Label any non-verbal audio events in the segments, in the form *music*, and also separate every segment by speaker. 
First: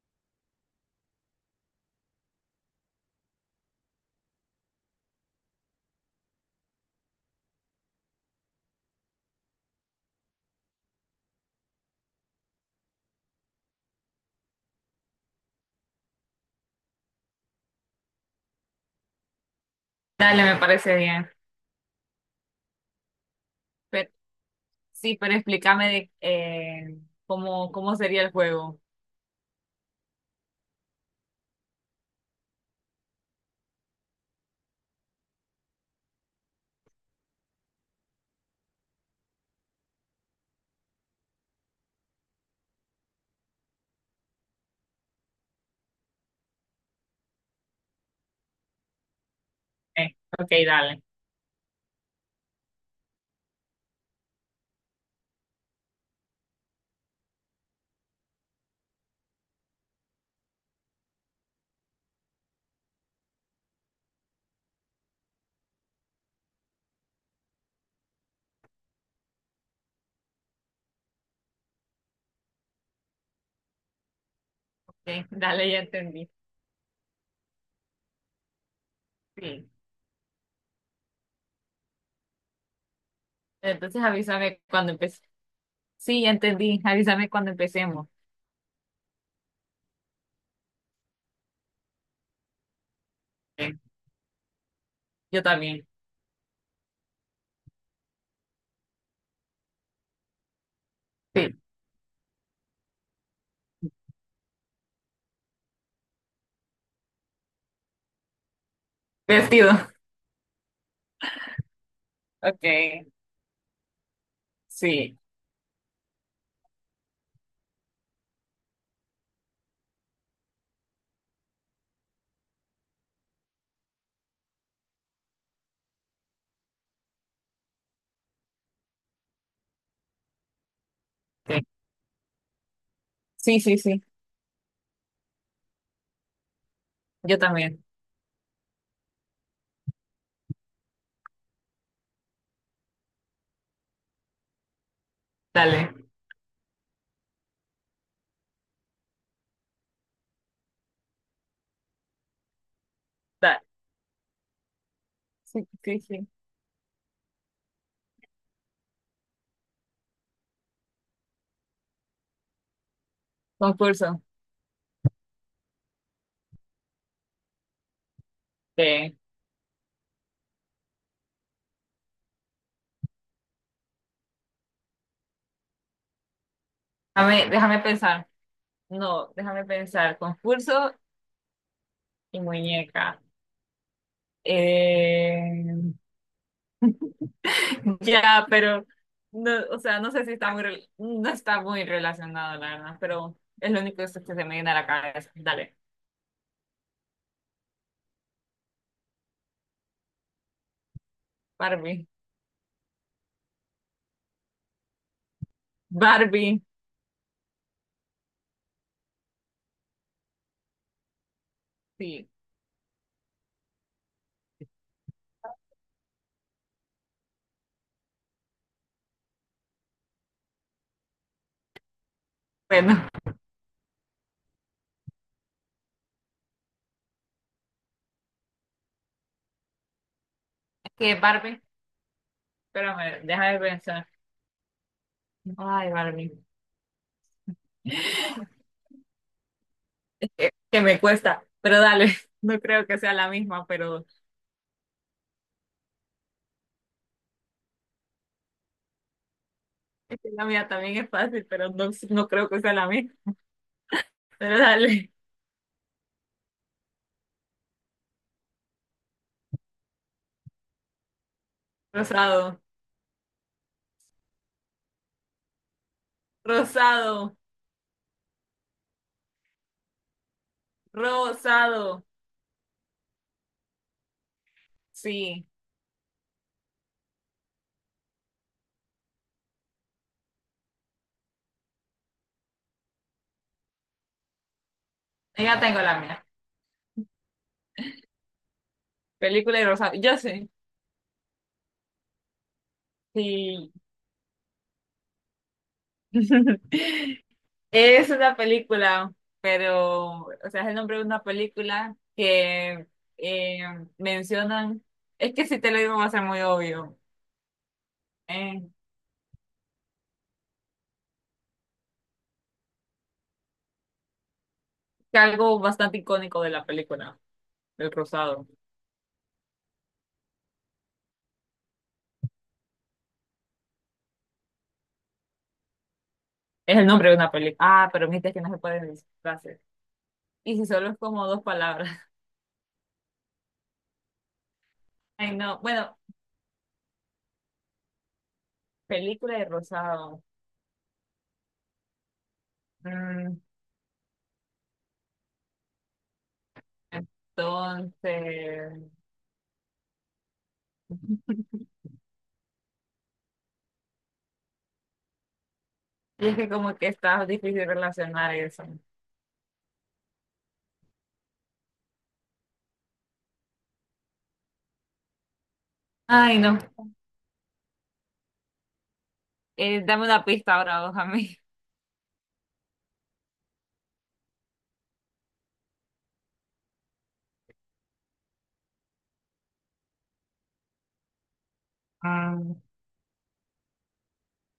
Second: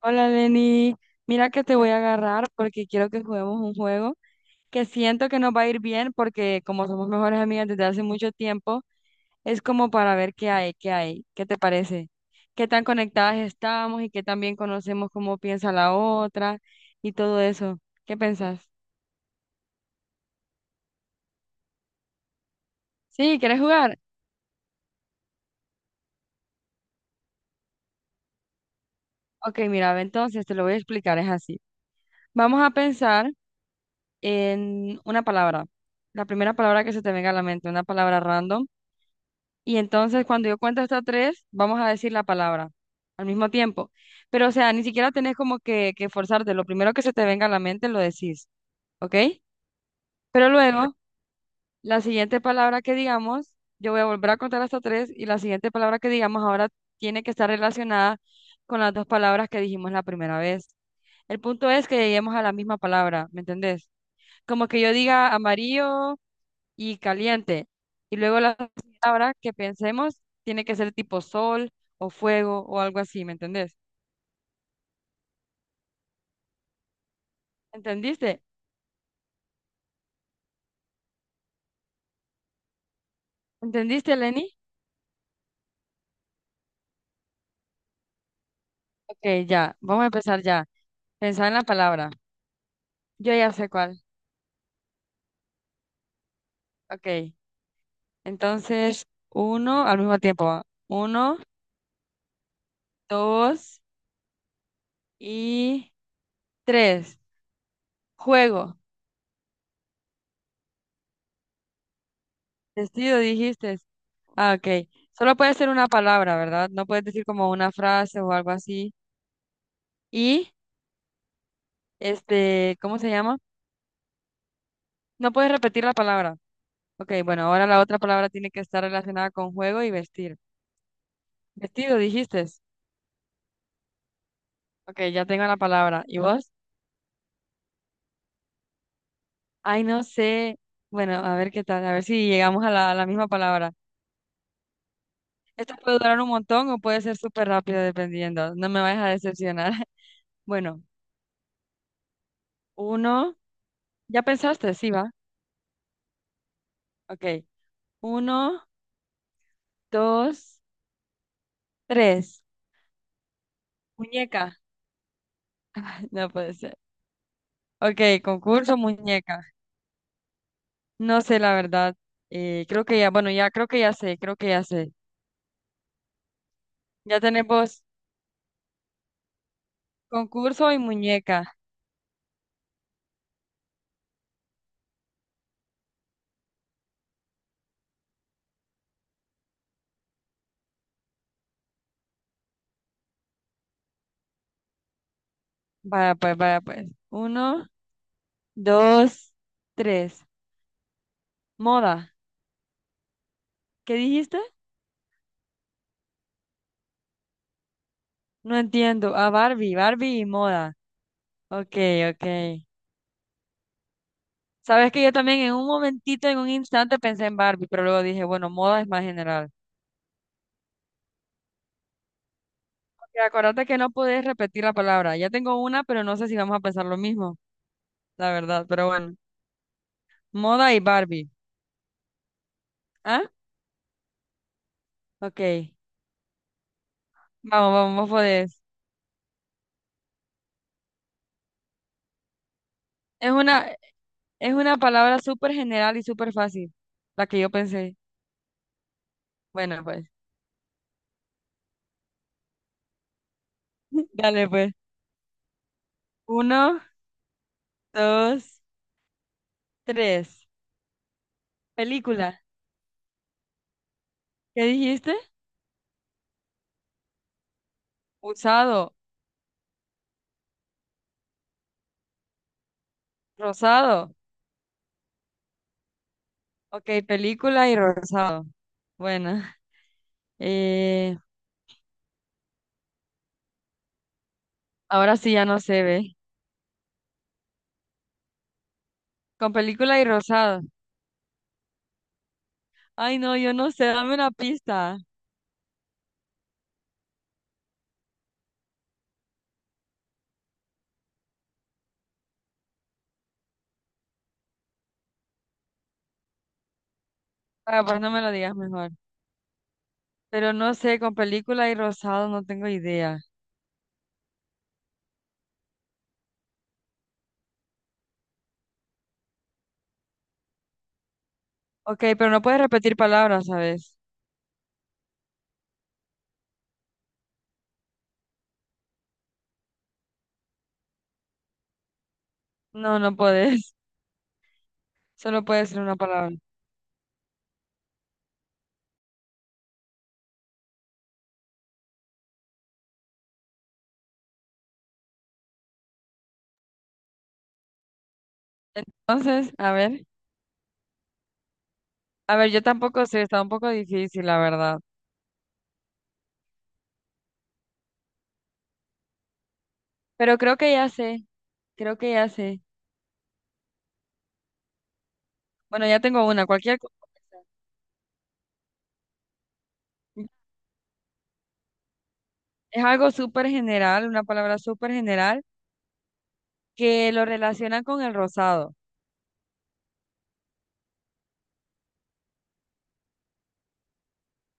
Speaker 1: Hola Lenny, mira que te voy a agarrar porque quiero que juguemos un juego que siento que nos va a ir bien porque como somos mejores amigas desde hace mucho tiempo, es como para ver qué hay, qué te parece, qué tan conectadas estamos y qué tan bien conocemos cómo piensa la otra y todo eso. ¿Qué pensás?
Speaker 2: Dale, me parece bien.
Speaker 1: Sí, ¿quieres jugar?
Speaker 2: Pero, sí, pero explícame cómo, cómo sería el juego.
Speaker 1: Ok, mira, ve, entonces te lo voy a explicar, es así. Vamos a pensar en una palabra, la primera palabra que se te venga a la mente, una palabra random. Y entonces cuando yo cuento hasta tres, vamos a decir la palabra al mismo tiempo. Pero o sea, ni siquiera tenés como que forzarte. Lo primero que se te venga a la mente lo decís, ¿ok? Pero
Speaker 2: Ok,
Speaker 1: luego,
Speaker 2: dale.
Speaker 1: la siguiente palabra que digamos, yo voy a volver a contar hasta tres y la siguiente palabra que digamos ahora tiene que estar relacionada con las dos palabras que dijimos la primera vez. El punto es que lleguemos a la misma palabra, ¿me entendés? Como que yo diga amarillo y caliente. Y luego la palabra que pensemos tiene que ser tipo sol o fuego o algo así, ¿me entendés?
Speaker 2: Ok, dale, ya entendí.
Speaker 1: ¿Entendiste?
Speaker 2: Sí. Entonces
Speaker 1: ¿Entendiste, Lenny?
Speaker 2: avísame cuando empecemos. Sí, ya entendí. Avísame cuando empecemos.
Speaker 1: Ok, ya, vamos a empezar ya. Pensar en la palabra. Yo ya sé
Speaker 2: Eh,
Speaker 1: cuál.
Speaker 2: Yo también.
Speaker 1: Ok, entonces uno al mismo tiempo. ¿Va? Uno,
Speaker 2: Sí.
Speaker 1: dos y tres. Juego.
Speaker 2: Vestido. Ok,
Speaker 1: Vestido, dijiste. Ah, ok.
Speaker 2: sí.
Speaker 1: Solo puede ser una palabra, ¿verdad? No puedes decir como una frase o algo así. Y, este, ¿cómo se llama? No puedes repetir la palabra. Ok, bueno, ahora la otra palabra tiene que estar relacionada con juego y vestir.
Speaker 2: Ok.
Speaker 1: Vestido, dijiste.
Speaker 2: Sí, sí, sí.
Speaker 1: Ok, ya tengo la palabra. ¿Y vos?
Speaker 2: Yo también.
Speaker 1: Ay, no sé. Bueno, a ver qué tal, a ver si llegamos a la misma palabra. Esto
Speaker 2: Dale.
Speaker 1: puede durar un montón o puede ser súper rápido dependiendo. No me vayas a decepcionar. *laughs* Bueno, uno.
Speaker 2: Dale.
Speaker 1: ¿Ya pensaste? Sí, va.
Speaker 2: Sí, sí, sí.
Speaker 1: Ok. Uno, dos, tres.
Speaker 2: Concurso.
Speaker 1: Muñeca. *laughs* No puede ser. Ok, concurso
Speaker 2: Eh,
Speaker 1: muñeca. No sé, la verdad. Creo que ya, bueno, ya creo que ya sé, creo que ya sé. Ya
Speaker 2: déjame
Speaker 1: tenemos
Speaker 2: pensar. No, déjame pensar.
Speaker 1: concurso y
Speaker 2: Concurso
Speaker 1: muñeca.
Speaker 2: y muñeca. Eh, Ya, pero no, o sea, no sé si está muy no está muy relacionado, la verdad, pero es lo único que se me viene a la cabeza. Dale,
Speaker 1: Vaya, pues, vaya, pues. Uno, dos, tres.
Speaker 2: Barbie.
Speaker 1: Moda. ¿Qué dijiste?
Speaker 2: Barbie,
Speaker 1: No entiendo. Ah, Barbie, Barbie y moda. Ok,
Speaker 2: sí.
Speaker 1: ok. Sabes que yo también en un momentito, en un instante pensé en Barbie, pero luego dije, bueno, moda es más general.
Speaker 2: Bueno,
Speaker 1: Ok, acuérdate que no puedes repetir la palabra. Ya tengo una, pero no sé si vamos a pensar lo mismo, la verdad, pero bueno. Moda y
Speaker 2: es que
Speaker 1: Barbie.
Speaker 2: Barbie, espérame,
Speaker 1: ¿Ah?
Speaker 2: deja de pensar.
Speaker 1: Ok.
Speaker 2: Ay, Barbie.
Speaker 1: Vamos, vamos, vos podés.
Speaker 2: Que me cuesta, pero dale, *laughs* no creo que sea la
Speaker 1: Es
Speaker 2: misma,
Speaker 1: una,
Speaker 2: pero
Speaker 1: es una palabra súper general y súper fácil, la que yo pensé. Bueno, pues.
Speaker 2: es que la mía también es fácil, pero no, no creo que sea la misma.
Speaker 1: *laughs* Dale,
Speaker 2: Pero
Speaker 1: pues.
Speaker 2: dale,
Speaker 1: Uno, dos, tres. Película.
Speaker 2: rosado,
Speaker 1: ¿Qué dijiste?
Speaker 2: rosado,
Speaker 1: Usado,
Speaker 2: rosado.
Speaker 1: rosado.
Speaker 2: Sí,
Speaker 1: Ok, película y rosado. Bueno, eh, ahora sí ya no
Speaker 2: ya tengo
Speaker 1: se
Speaker 2: la
Speaker 1: ve.
Speaker 2: mía.
Speaker 1: Con
Speaker 2: Película y rosado.
Speaker 1: película y
Speaker 2: Yo sé.
Speaker 1: rosado. Ay, no, yo no
Speaker 2: Sí.
Speaker 1: sé, dame una pista.
Speaker 2: *laughs* Es una película, pero, o sea, es el nombre de una película que eh, mencionan, es que si te lo digo va a ser muy obvio,
Speaker 1: Ah, pues no me lo digas
Speaker 2: eh,
Speaker 1: mejor. Pero no sé, con película y rosado no tengo idea.
Speaker 2: que algo bastante icónico de la película, El Cruzado.
Speaker 1: Ok, pero no puedes repetir palabras, ¿sabes?
Speaker 2: Es el nombre de una película. Ah, pero viste que no se pueden decir frases. Y si solo es como dos palabras. *laughs*
Speaker 1: No, no puedes. *laughs*
Speaker 2: Ay,
Speaker 1: Solo
Speaker 2: no.
Speaker 1: puede ser una
Speaker 2: Bueno,
Speaker 1: palabra.
Speaker 2: película de rosado. Mm, entonces,
Speaker 1: Entonces, a ver. A ver, yo tampoco sé, está un poco difícil, la verdad.
Speaker 2: y es que como que está difícil relacionar eso.
Speaker 1: Pero creo que ya sé, creo que ya sé. Bueno, ya tengo
Speaker 2: Ay,
Speaker 1: una,
Speaker 2: no.
Speaker 1: cualquier cosa.
Speaker 2: Dame una pista ahora vos a mí.
Speaker 1: Es algo súper general, una palabra súper general, que lo relacionan con el rosado.
Speaker 2: Ah,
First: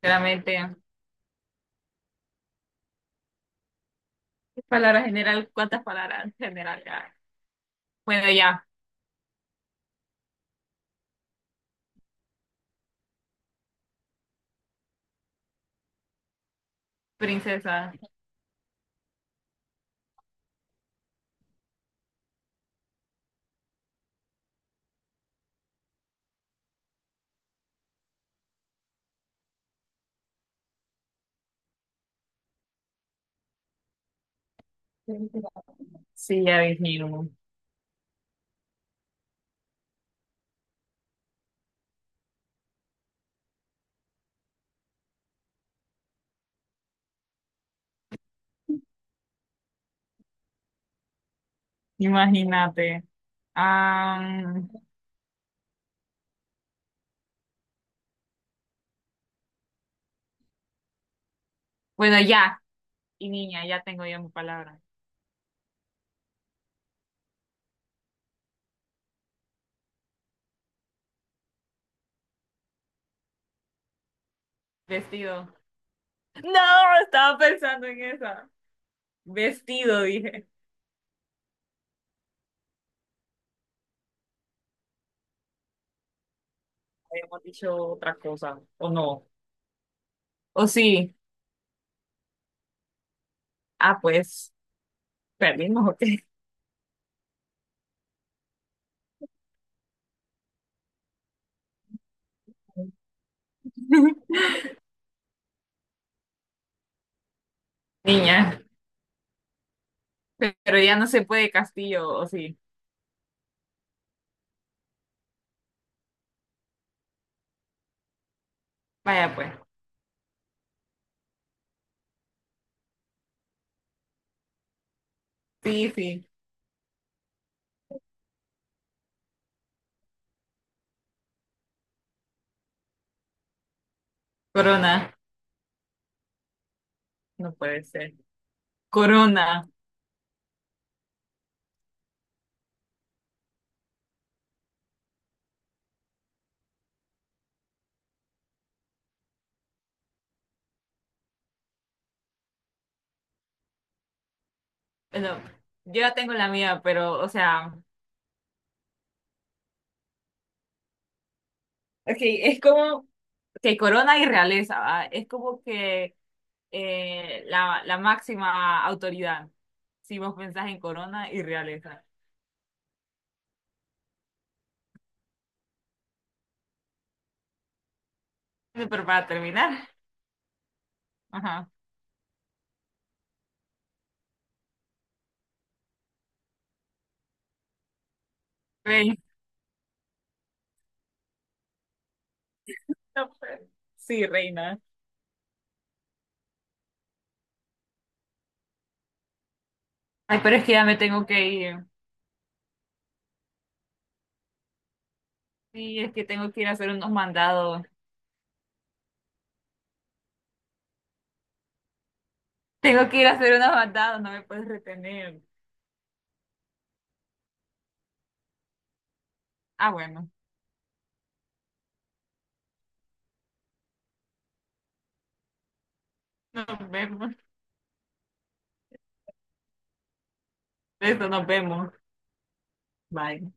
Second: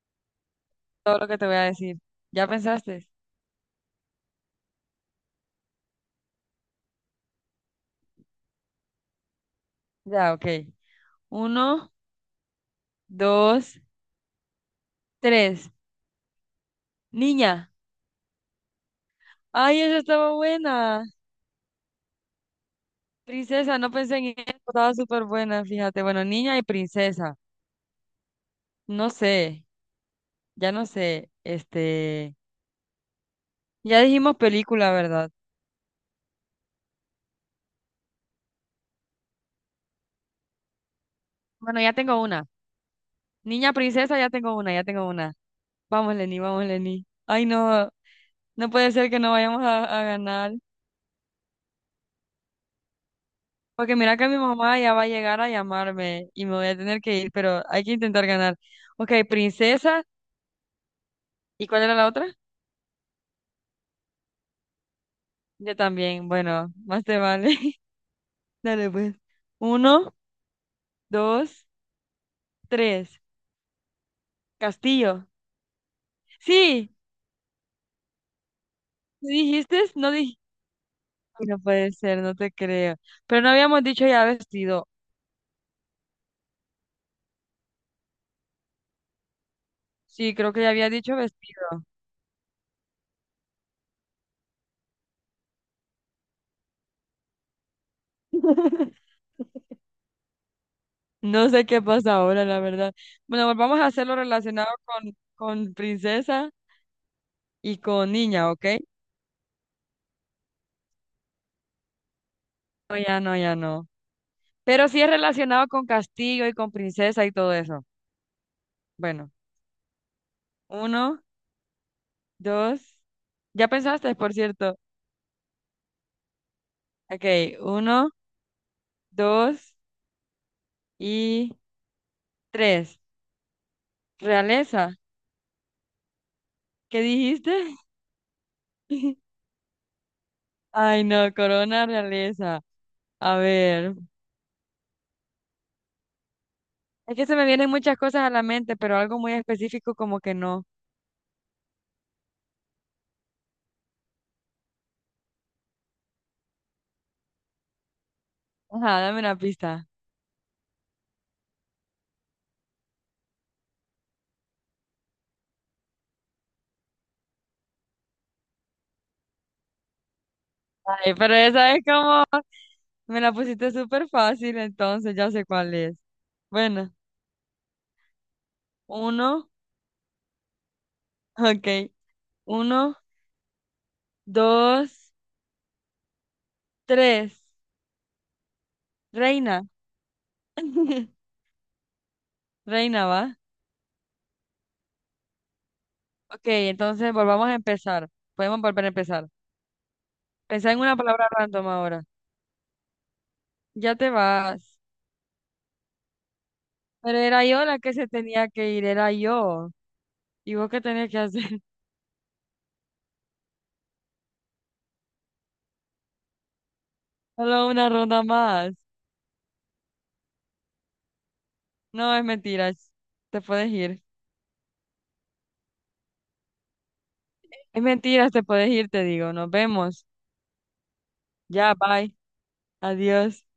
Speaker 2: claramente.
Speaker 1: Todo lo que te voy a decir. ¿Ya pensaste?
Speaker 2: ¿Qué palabra general? ¿Cuántas palabras general ya? Bueno, ya,
Speaker 1: Ya, ok. Uno, dos, tres. Niña.
Speaker 2: princesa.
Speaker 1: Ay, esa estaba buena. Princesa, no pensé en ella, estaba súper buena, fíjate. Bueno, niña y princesa. No sé, ya no sé. Este, ya dijimos película, ¿verdad?
Speaker 2: Sí, ya dijimos.
Speaker 1: Bueno, ya tengo una. Niña princesa, ya tengo una, ya tengo una. Vamos, Lenny, vamos, Lenny. Ay, no, no puede ser que no vayamos a ganar.
Speaker 2: Imagínate.
Speaker 1: Porque mira que mi
Speaker 2: Am,
Speaker 1: mamá ya va a llegar a llamarme y me voy a tener que ir, pero hay que intentar ganar. Ok, princesa. ¿Y cuál era la
Speaker 2: bueno,
Speaker 1: otra?
Speaker 2: ya. Y niña, ya tengo yo mi palabra.
Speaker 1: Yo también. Bueno, más te vale. *laughs* Dale, pues. Uno, dos, tres. Castillo.
Speaker 2: Vestido. No,
Speaker 1: Sí,
Speaker 2: estaba pensando en esa.
Speaker 1: dijiste?
Speaker 2: Vestido,
Speaker 1: ¿No dijiste?
Speaker 2: dije.
Speaker 1: *laughs* No puede ser, no te creo. Pero no habíamos dicho ya vestido.
Speaker 2: ¿Habíamos dicho otra cosa, o no?
Speaker 1: Sí, creo que
Speaker 2: ¿O
Speaker 1: ya había
Speaker 2: sí?
Speaker 1: dicho vestido.
Speaker 2: Ah, pues, perdimos, ok.
Speaker 1: *laughs* No sé qué pasa ahora, la verdad. Bueno, pues vamos a hacerlo
Speaker 2: *laughs*
Speaker 1: relacionado con princesa y con niña, ¿ok?
Speaker 2: Niña. Pero ya no se puede castillo, o sí.
Speaker 1: No, ya no, ya no. Pero sí es relacionado con castillo y con princesa y todo eso. Bueno,
Speaker 2: Vaya pues.
Speaker 1: uno, dos. Ya pensaste, por cierto.
Speaker 2: Sí, sí.
Speaker 1: Ok, uno, dos y tres. Realeza.
Speaker 2: Corona.
Speaker 1: ¿Qué
Speaker 2: No
Speaker 1: dijiste?
Speaker 2: puede ser.
Speaker 1: *laughs*
Speaker 2: Corona.
Speaker 1: Ay, no, corona realeza. A ver. Es que se me vienen muchas cosas a la mente, pero algo muy específico como que no.
Speaker 2: Bueno, yo ya tengo la mía, pero, o sea,
Speaker 1: Ajá, dame una pista.
Speaker 2: es es como que corona y realeza, ¿va? Es como que la máxima autoridad. Si vos pensás en
Speaker 1: Ay,
Speaker 2: corona
Speaker 1: pero
Speaker 2: y
Speaker 1: esa es
Speaker 2: realeza.
Speaker 1: como, me la pusiste súper fácil, entonces ya sé cuál es. Bueno,
Speaker 2: Bueno, pero para
Speaker 1: uno,
Speaker 2: terminar, ajá.
Speaker 1: ok. Uno, dos, tres.
Speaker 2: Reina.
Speaker 1: Reina. *laughs* Reina,
Speaker 2: No,
Speaker 1: ¿va?
Speaker 2: pues, sí, reina.
Speaker 1: Ok, entonces volvamos a empezar. Podemos volver a empezar.
Speaker 2: Ay, pero es
Speaker 1: Pensá
Speaker 2: que
Speaker 1: en
Speaker 2: ya
Speaker 1: una
Speaker 2: me tengo
Speaker 1: palabra
Speaker 2: que
Speaker 1: random
Speaker 2: ir.
Speaker 1: ahora. Ya te vas.
Speaker 2: Sí, es que tengo que ir a hacer unos
Speaker 1: Pero era yo la
Speaker 2: mandados.
Speaker 1: que se tenía que ir, era yo. ¿Y vos qué tenías que hacer? *laughs*
Speaker 2: Tengo que ir a hacer unas bandadas, no me puedes retener.
Speaker 1: Solo una ronda más.
Speaker 2: Ah, bueno,
Speaker 1: No, es mentiras. Te puedes ir.
Speaker 2: nos vemos.
Speaker 1: Es mentiras, te puedes ir, te digo. Nos vemos.
Speaker 2: Eso, nos
Speaker 1: Ya,
Speaker 2: vemos.
Speaker 1: bye. Adiós.
Speaker 2: Bye.